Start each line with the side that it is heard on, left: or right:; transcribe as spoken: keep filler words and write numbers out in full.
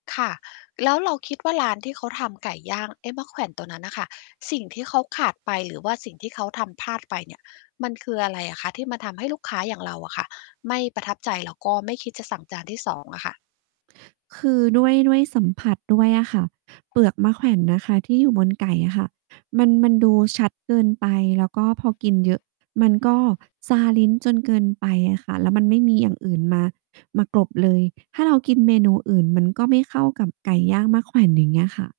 left: ค่ะ แล้วเราคิดว่าร้านที่เขาทำไก่ย่าง เอ๊ะ มะแขว่นตัวนั้นน่ะค่ะ สิ่งที่เขาขาดไป หรือว่าสิ่งที่เขาทำพลาดไปเนี่ย มันคืออะไรอะคะ ที่มันทำให้ลูกค้าอย่างเราอะค่ะ ไม่ประทับใจ แล้วก็ไม่คิดจะสั่งจานที่ สอง อะค่ะ
right: คือด้วย ด้วยสัมผัสด้วยอะค่ะ เปลือกมะแขว่นนะคะที่อยู่บนไก่อะค่ะ มัน มันดูชัดเกินไป แล้วก็พอกินเยอะ มันก็ชาลิ้นจนเกินไปอะค่ะ แล้วมันไม่มีอย่างอื่นมา มากลบเลย ถ้าเรากินเมนูอื่น มันก็ไม่เข้ากับไก่ย่างมะแขว่นอย่างนี้ค่ะ